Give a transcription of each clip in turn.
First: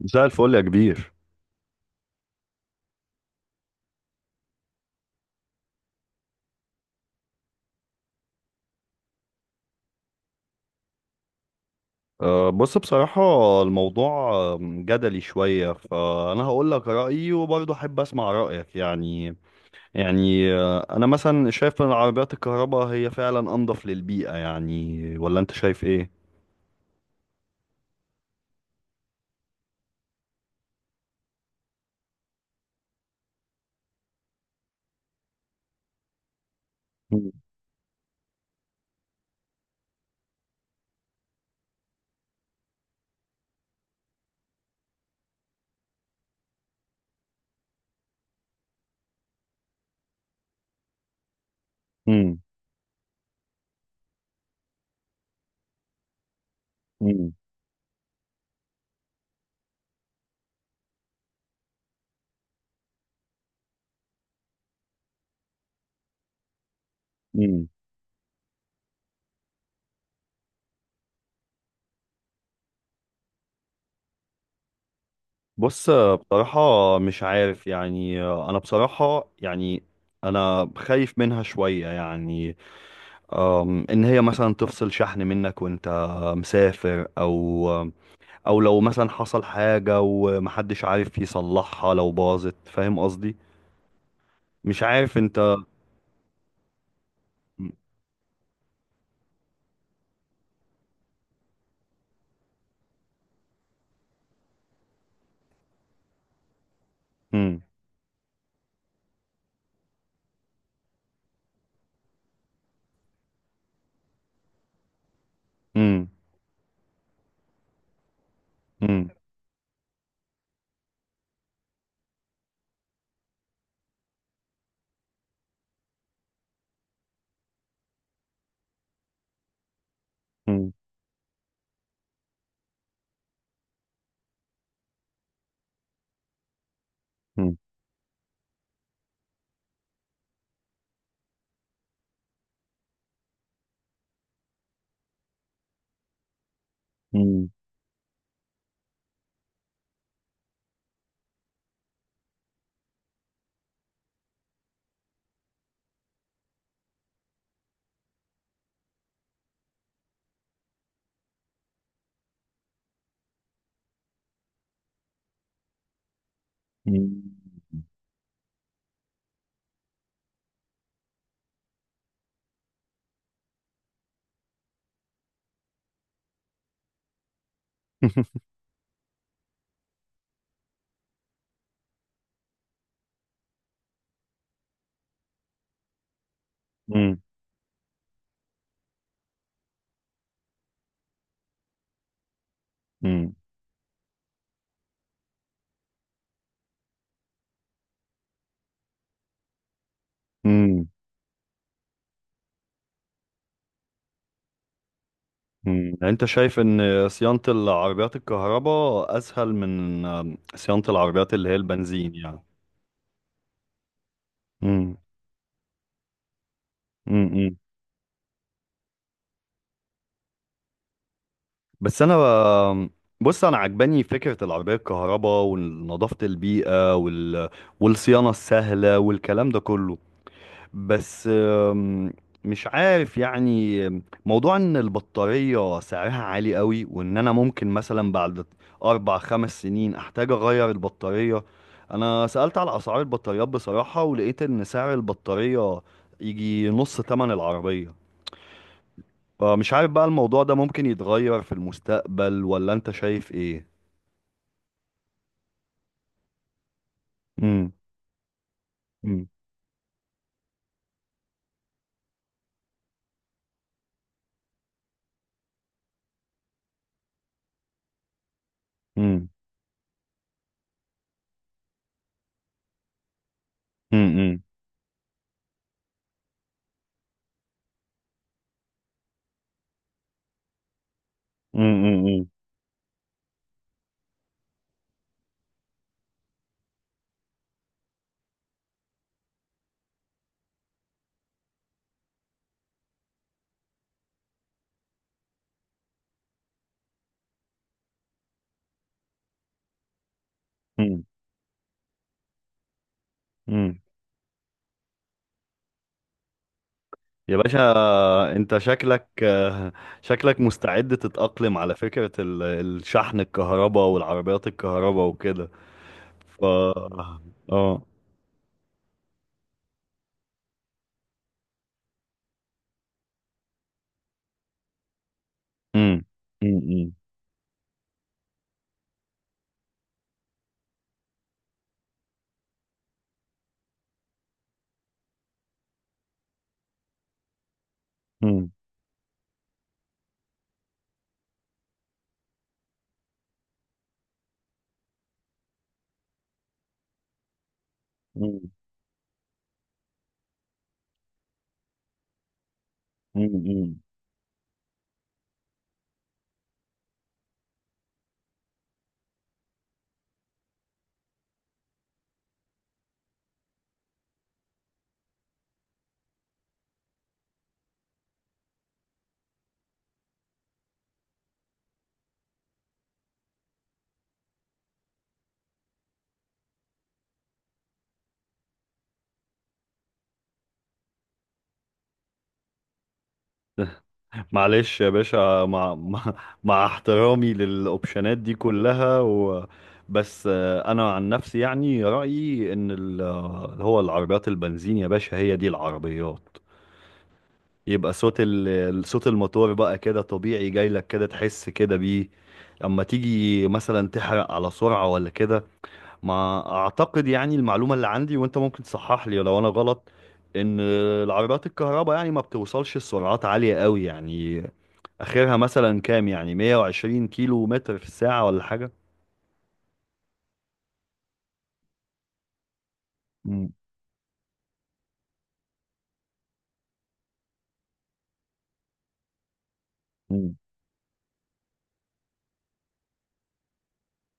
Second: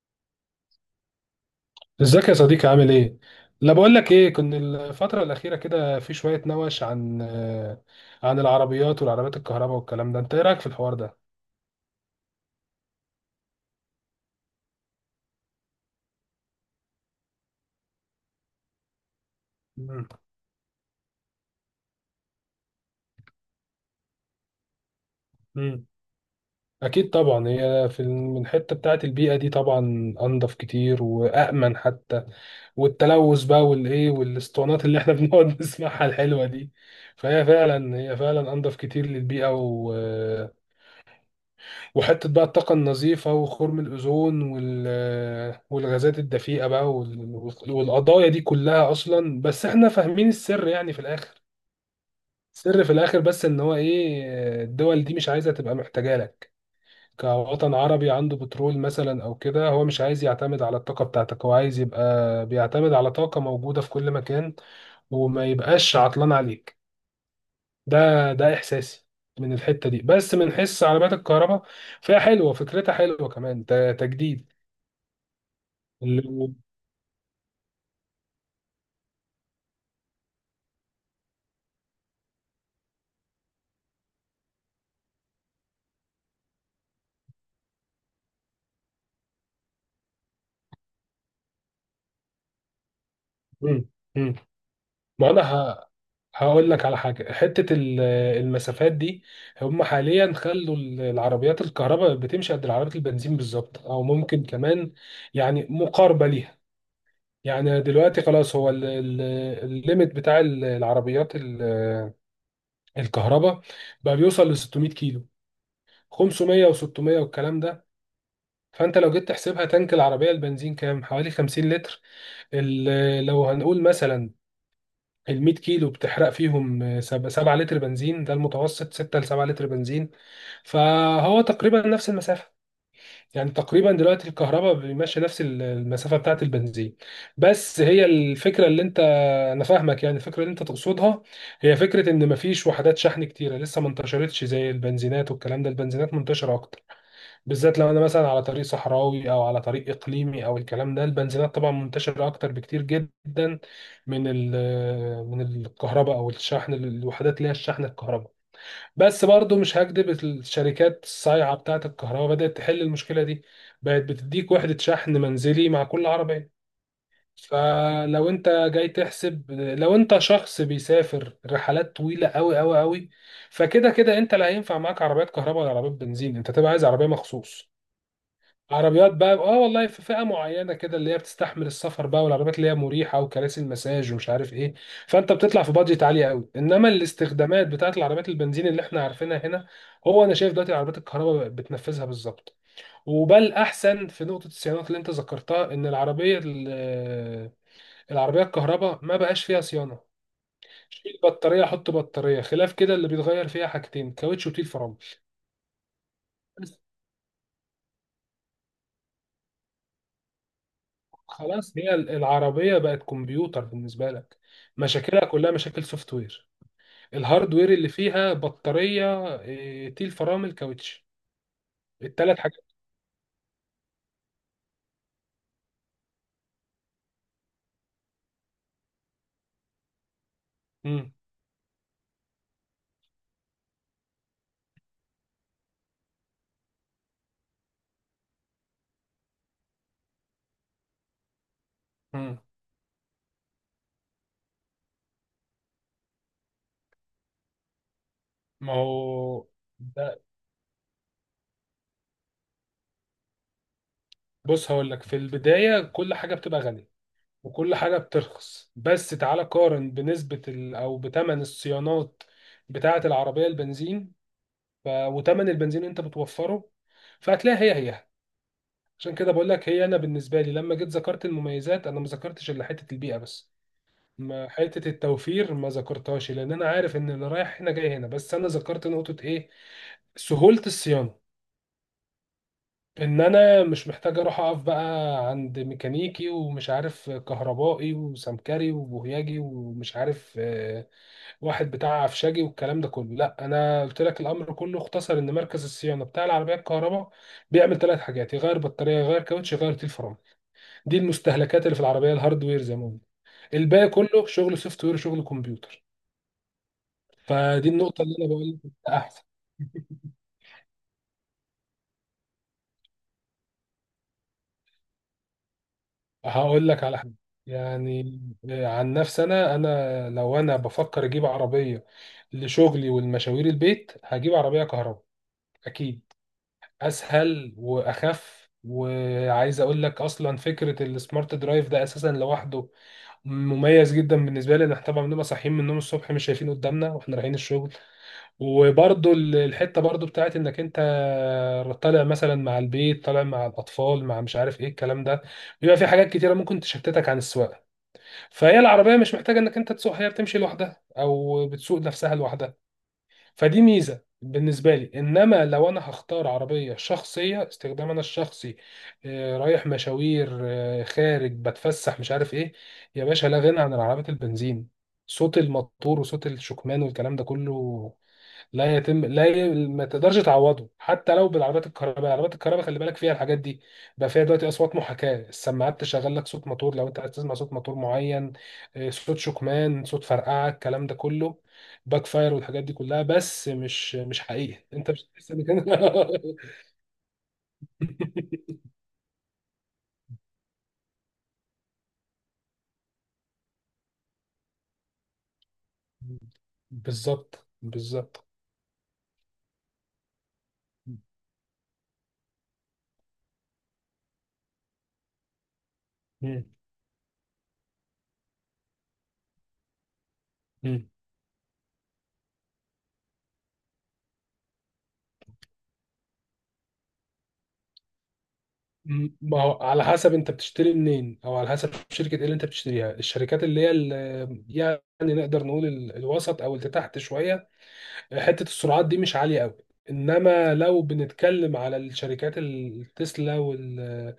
مساء الفل يا كبير. ازيك يا صديقي؟ عامل ايه؟ لا، بقول لك ايه، كنت الفترة الأخيرة كده في شوية نوش عن عن العربيات والعربيات الكهرباء والكلام ده، أنت إيه رأيك في الحوار ده؟ بص، بصراحة الموضوع جدلي شوية، فأنا هقول لك رأيي وبرضه أحب أسمع رأيك يعني. مم. يعني أنا مثلا شايف إن عربيات الكهرباء هي فعلا أنظف للبيئة، يعني ولا أنت شايف مم. إيه؟ أكيد طبعا، هي في الحتة بتاعة البيئة دي طبعا أنضف كتير وأأمن حتى، والتلوث بقى والإيه والأسطوانات اللي إحنا بنقعد نسمعها الحلوة دي، مم، فهي فعلا، هي فعلا أنضف كتير للبيئة، وحتة بقى الطاقة النظيفة وخرم الأوزون والغازات الدفيئة بقى والقضايا دي كلها. أصلا بس إحنا فاهمين السر يعني في الآخر، مم، السر في الآخر بس إن هو إيه، الدول دي مش عايزة تبقى محتاجة لك مم، كوطن عربي عنده بترول مثلا أو كده. هو مش عايز يعتمد على الطاقة بتاعتك، هو عايز يبقى بيعتمد على طاقة موجودة في كل مكان، وما يبقاش عطلان عليك. مم. ده ده احساسي من الحته دي، بس من حس عربيات الكهرباء فيها حلوه، فكرتها حلوه كمان، تجديد. بص، ال- بصراحة مش عارف يعني، أنا بصراحة يعني أنا خايف منها شوية يعني. إن هي مثلا تفصل شحن منك وأنت مسافر، أو لو مثلا حصل حاجة ومحدش عارف يصلحها لو باظت، فاهم قصدي. مم. مم. مش عارف ما انت. انا ه- هقول لك على حاجه. حته المسافات دي، هم حاليا خلوا العربيات الكهرباء بتمشي قد العربيات البنزين بالظبط، او ممكن كمان يعني مقاربه ليها. مم. يعني دلوقتي خلاص، هو الليميت بتاع العربيات الكهرباء بقى بيوصل ل 600 كيلو، مم. 500 و600 والكلام ده. فانت مم. لو جيت تحسبها، تانك العربيه البنزين كام؟ حوالي 50 لتر. لو هنقول مثلا ال 100 كيلو بتحرق فيهم 7 لتر بنزين، ده المتوسط، 6 ل 7 لتر بنزين. مم. فهو تقريبا نفس المسافه، يعني تقريبا دلوقتي الكهرباء بيمشي نفس المسافه بتاعت البنزين. مم. بس هي الفكره اللي انت، انا فاهمك يعني، الفكره اللي انت تقصدها هي فكره ان مفيش وحدات شحن كتيره، لسه ما انتشرتش زي البنزينات والكلام ده. البنزينات منتشره اكتر، مم. بالذات لو انا مثلا على طريق صحراوي او على طريق اقليمي او الكلام ده. البنزينات طبعا منتشره اكتر بكتير جدا من من الكهرباء او الشحن، الوحدات اللي هي الشحن الكهرباء. بس برضو مش هكدب، الشركات الصايعه بتاعه الكهرباء بدات تحل المشكله دي، بقت بتديك وحده شحن منزلي مع كل عربيه. مم. فلو انت جاي تحسب، لو انت شخص بيسافر رحلات طويله قوي قوي قوي، فكده كده انت لا هينفع معاك عربيات كهرباء ولا عربيات بنزين، انت تبقى عايز عربيه مخصوص، عربيات بقى اه والله، في فئه معينه كده اللي هي بتستحمل السفر بقى، والعربيات اللي هي مريحه وكراسي المساج ومش عارف ايه. فانت بتطلع في بادجت عاليه قوي، انما مم. الاستخدامات بتاعت العربيات البنزين اللي احنا عارفينها هنا، هو انا شايف دلوقتي العربيات الكهرباء بتنفذها بالظبط. مم. وبل احسن في نقطه الصيانات اللي انت ذكرتها، ان العربيه العربيه الكهرباء ما بقاش فيها صيانه. مم. شيل بطاريه حط بطاريه، خلاف كده اللي بيتغير فيها حاجتين، كاوتش وتيل فرامل. مم. يعني انت شايف ان صيانة العربيات الكهرباء اسهل من صيانة العربيات اللي هي خلاص، هي البنزين يعني. العربية بقت كمبيوتر بالنسبة لك. مم. مشاكلها كلها مشاكل سوفت وير. مم. الهاردوير اللي فيها بطارية تيل فرامل، كاوتش، بس انا التلات حاجات. بص، انا عجباني فكره العربيه الكهرباء ونظافه البيئه وال... والصيانه السهله والكلام ده كله، مم. بس مش عارف يعني. موضوع ان البطاريه سعرها عالي قوي، وان انا ممكن مثلا بعد 4 5 سنين احتاج اغير البطاريه. انا مم. سالت على اسعار البطاريات بصراحه، ولقيت ان سعر البطاريه يجي نص ثمن العربيه، ما هو، فمش عارف بقى ده الموضوع ده ممكن يتغير في المستقبل ولا انت شايف ايه؟ بص، هقول لك في البداية كل حاجة بتبقى غالية، امم، وكل حاجة بترخص، بس امم، تعالى قارن بنسبة أو بتمن الصيانات بتاعة العربية البنزين، وتمن البنزين اللي أنت بتوفره، فهتلاقي هي. عشان امم، كده بقول لك هي، انا بالنسبه لي لما جيت ذكرت المميزات انا ما ذكرتش الا حته البيئه بس، امم، ما حته التوفير ما ذكرتهاش، لان انا عارف ان اللي رايح هنا جاي هنا، بس انا ذكرت نقطه ايه؟ سهولة الصيانة. امم، إن أنا مش محتاج أروح أقف بقى عند ميكانيكي ومش عارف كهربائي وسمكري وبوهياجي ومش عارف واحد بتاع عفشاجي والكلام ده كله. لأ، أنا قلت لك الأمر كله اختصر، إن مركز الصيانة بتاع العربية الكهرباء بيعمل ثلاث حاجات، يغير بطارية، يغير كاوتش، يغير تيل فرامل. دي امم، المستهلكات اللي في العربيه، الهاردوير زي ما قلنا. امم. الباقي كله شغل سوفت وير، شغل كمبيوتر. يا باشا، فدي النقطه اللي انا بقول انت لك شكلك احسن. شكلك مستعد تتأقلم على فكرة الشحن الكهرباء والعربيات الكهرباء وكده. ف هقول لك على حاجه اه، يعني، عن نفسي انا لو انا بفكر اجيب عربيه لشغلي والمشاوير البيت، هجيب عربيه كهرباء اكيد. امم، امم، اسهل واخف. وعايز اقول لك اصلا، فكره السمارت درايف ده اساسا لوحده مميز جدا بالنسبه لي، ان احنا طبعا بنبقى صاحيين من النوم الصبح مش شايفين قدامنا واحنا رايحين الشغل، امم، وبرضو الحته برضو بتاعت انك انت طالع مثلا مع البيت، طالع مع الاطفال، مع مش عارف ايه الكلام ده، بيبقى في حاجات كتيره ممكن تشتتك عن السواقه، فهي العربيه مش محتاجه انك انت تسوق، هي بتمشي لوحدها او بتسوق نفسها لوحدها. فدي امم. ميزه بالنسبه لي. انما لو انا هختار عربيه شخصيه، استخدام انا الشخصي، رايح مشاوير خارج بتفسح مش عارف ايه، يا باشا لا غنى عن العربيات البنزين. صوت الموتور وصوت الشكمان والكلام ده كله لا يتم، لا ما تقدرش تعوضه حتى لو بالعربيات الكهرباء. العربيات الكهرباء خلي بالك فيها، الحاجات دي بقى فيها دلوقتي، اصوات محاكاه، السماعات تشغل لك صوت موتور لو انت عايز تسمع صوت موتور معين، صوت شكمان، صوت فرقعه، الكلام ده كله، باك فاير والحاجات دي كلها، بس مش مش حقيقي، معلش يا انت مش هتحس باشا، بكده. مع احترامي للاوبشنات دي كلها و... بس انا عن نفسي يعني، رأيي ان اللي هو العربيات البنزين يا باشا هي دي العربيات. بالظبط يبقى صوت بالظبط. ال... صوت الموتور بقى كده طبيعي جاي لك كده تحس كده بيه، اما تيجي مثلا تحرق على سرعة ولا كده. مم. ما اعتقد يعني، المعلومة اللي عندي وانت ممكن تصحح لي لو انا غلط، ان مم. العربيات الكهرباء يعني ما بتوصلش لسرعات عالية قوي يعني، اخرها مثلا كام يعني 120 كيلو متر في الساعة ولا حاجة؟ ما هو على حسب انت بتشتري منين، او على حسب شركه ايه اللي انت بتشتريها. الشركات مم. اللي هي يعني نقدر نقول الوسط او اللي تحت شويه، حته السرعات دي مش عاليه قوي. مم. انما لو بنتكلم على الشركات، التسلا وال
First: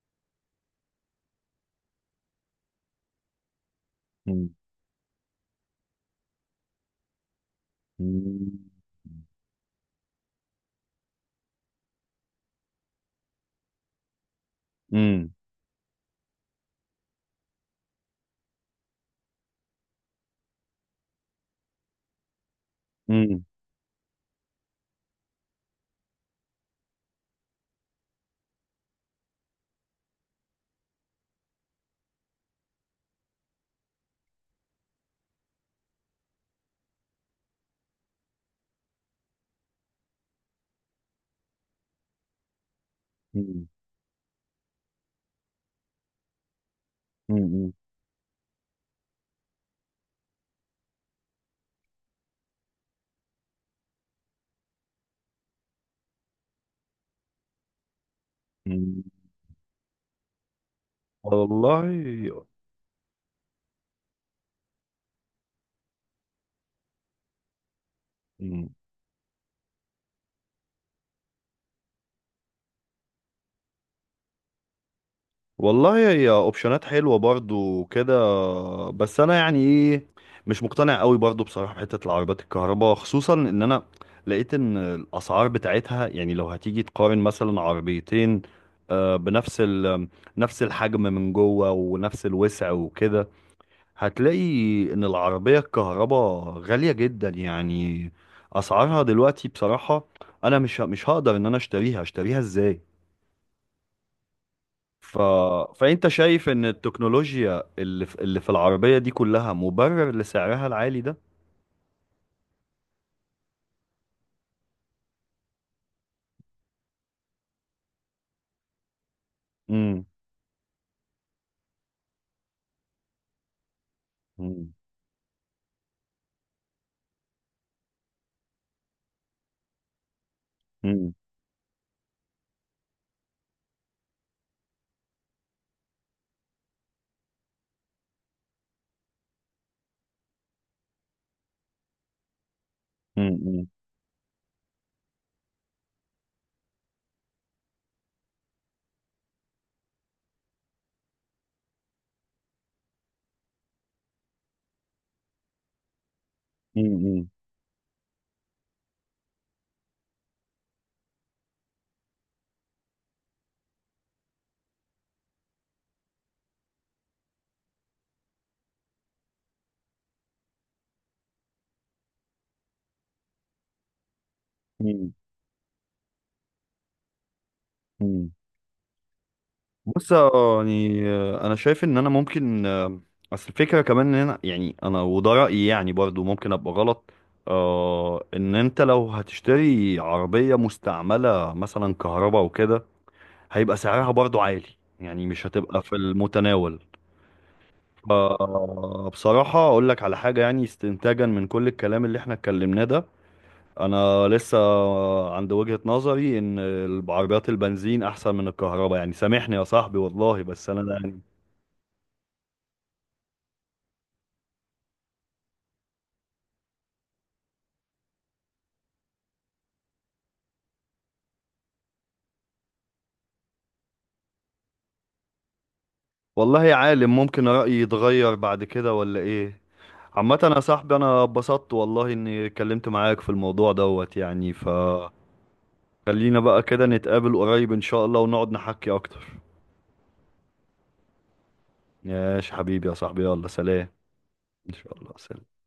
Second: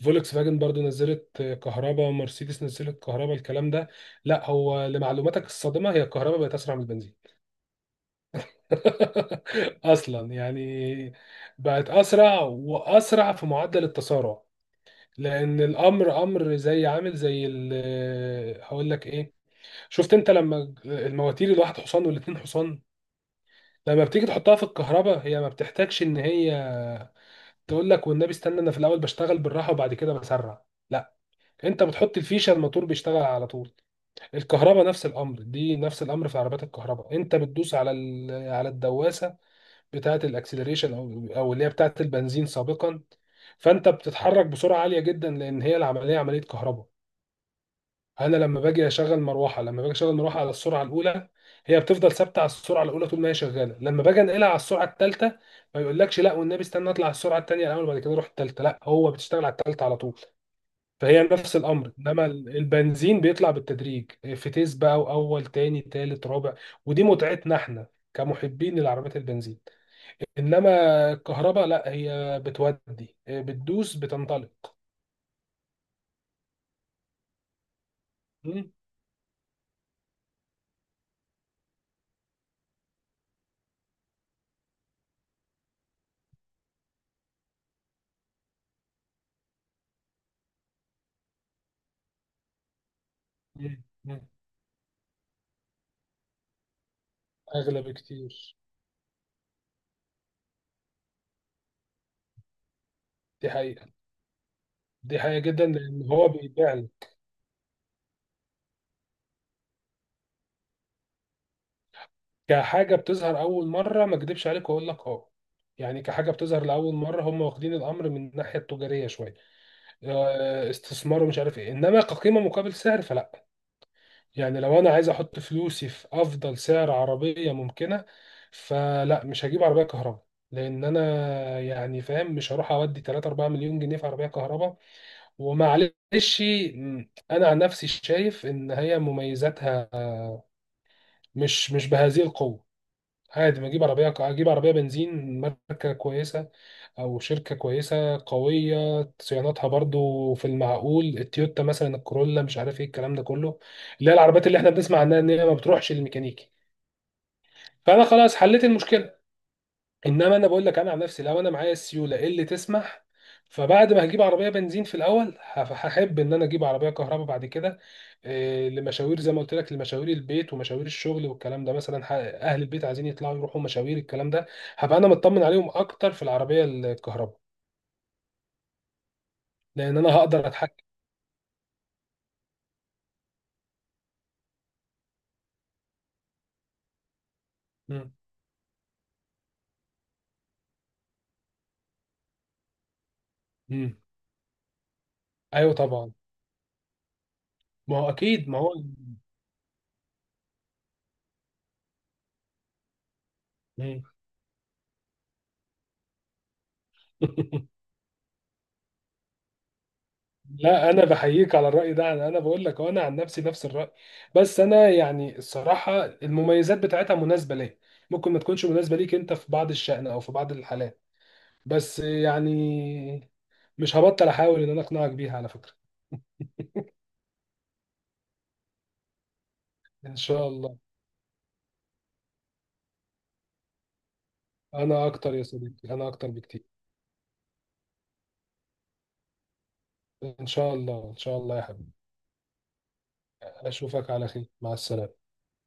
فولكس فاجن برضو نزلت كهرباء، مرسيدس نزلت كهرباء، الكلام ده، لا، مم. هو لمعلوماتك الصادمة، هي الكهرباء بقت أسرع من البنزين. مم. أصلا يعني، بقت أسرع، وأسرع في معدل التسارع. مم. لان الامر، امر زي عامل زي هقول لك ايه، شفت انت لما المواتير الواحد حصان والاتنين حصان مم. لما بتيجي تحطها في الكهرباء، هي ما بتحتاجش ان هي تقول لك والنبي استنى انا في الاول بشتغل بالراحه وبعد كده بسرع، لا، انت بتحط الفيشه، الموتور بيشتغل على طول. الكهرباء نفس الامر، دي نفس الامر في عربيات الكهرباء. انت بتدوس على على الدواسه بتاعه الاكسلريشن، او اللي هي بتاعه البنزين سابقا، مم. فانت بتتحرك بسرعه عاليه جدا، لان هي العمليه عمليه كهرباء. مم. انا لما باجي اشغل مروحه، على السرعه الاولى، هي بتفضل ثابته على السرعه الاولى طول ما هي شغاله. لما باجي انقلها على السرعه الثالثه، ما يقولكش لا والنبي استنى اطلع على السرعه الثانيه الاول وبعد كده اروح الثالثه، لا، مم. هو بتشتغل على الثالثه على طول. فهي نفس الامر، انما والله. البنزين بيطلع بالتدريج، فتيس بقى، واول تاني تالت رابع، ودي متعتنا احنا مم. كمحبين للعربيات البنزين. انما الكهرباء لا، هي بتودي، بتدوس بتنطلق. والله، هي اوبشنات حلوه برضو كده، مم. بس انا يعني ايه، مش مقتنع قوي برضو بصراحه بحته العربيات الكهرباء، خصوصا ان انا لقيت ان الاسعار بتاعتها يعني، لو هتيجي تقارن مثلا عربيتين بنفس نفس الحجم من جوه ونفس الوسع وكده، مم. مم. هتلاقي ان العربيه الكهرباء غاليه جدا اغلى يعني. بكتير. اسعارها دلوقتي بصراحه، انا مش مش هقدر ان انا اشتريها ازاي؟ دي حقيقة، ف... دي حقيقة جدا، لأن فأنت هو شايف إن بيبيعني التكنولوجيا اللي في العربية دي كلها مبرر لسعرها العالي ده؟ كحاجة بتظهر أول مرة. ما أكدبش عليك وأقول لك أه، يعني كحاجة بتظهر لأول مرة هم واخدين الأمر من الناحية التجارية شوية، مم. استثمار ومش عارف إيه، إنما كقيمة مقابل سعر فلا. يعني مم. لو أنا عايز أحط فلوسي في أفضل سعر عربية ممكنة، فلا، مش هجيب عربية كهرباء، لأن أنا مم. يعني فاهم مش هروح أودي 3 4 مليون جنيه في عربية كهرباء، ومعلش. م، أنا عن نفسي شايف إن هي مميزاتها مش بهذه القوة. عادي مم. ما اجيب عربيه، اجيب عربيه بنزين ماركه كويسه او شركه كويسه قويه، صيانتها برضو في المعقول، التويوتا مثلا الكورولا مش عارف ايه الكلام ده كله، اللي هي العربيات اللي احنا بنسمع عنها ان هي ما بتروحش للميكانيكي، مم. فانا خلاص حليت المشكله. انما انا بقول لك انا عن نفسي، لو انا معايا السيوله اللي تسمح، فبعد ما هجيب عربيه بنزين في الاول، هحب ان انا اجيب عربيه كهرباء بعد كده، لمشاوير، زي ما قلت لك، لمشاوير البيت ومشاوير الشغل والكلام ده، مثلا اهل البيت عايزين يطلعوا يروحوا مشاوير الكلام ده، هبقى انا مم. مطمن عليهم اكتر في العربيه الكهرباء، مم. لان انا بص هقدر اتحكم. يعني أنا شايف إن أنا ممكن أصل الفكرة كمان إن أنا يعني، أنا وده رأيي يعني برضو ممكن أبقى غلط. مم. آه، إن أنت لو هتشتري عربية مستعملة مثلا كهرباء وكده هيبقى مم. سعرها برضو عالي، يعني مش ايوه هتبقى في طبعا، المتناول. ما هو اكيد ما هو آه، بصراحة أقول لك على حاجة يعني، استنتاجا من كل الكلام اللي احنا اتكلمناه ده، مم. أنا لسه عند وجهة نظري إن العربيات البنزين أحسن من الكهرباء، يعني سامحني يا صاحبي والله، بس لا أنا انا يعني. بحييك على الراي ده. انا، أنا بقول لك انا عن نفسي نفس الراي، بس انا يعني الصراحه المميزات بتاعتها مناسبه ليا، ممكن ما تكونش مناسبه ليك انت في بعض الشأن او في بعض الحالات، بس يعني مش هبطل احاول ان انا اقنعك بيها على فكره. والله يا عالم ممكن رأيي يتغير بعد كده ولا إيه؟ ان عامة شاء يا الله. صاحبي، أنا اتبسطت والله إني اتكلمت معاك في الموضوع دوت يعني، انا فخلينا اكتر يا صديقي، انا اكتر بقى بكتير. كده نتقابل قريب إن شاء الله ونقعد نحكي أكتر. ان شاء الله، ان شاء الله يا حبيبي. ماشي حبيبي يا صاحبي، يلا سلام. اشوفك على خير، مع إن شاء السلامه. الله، سلام.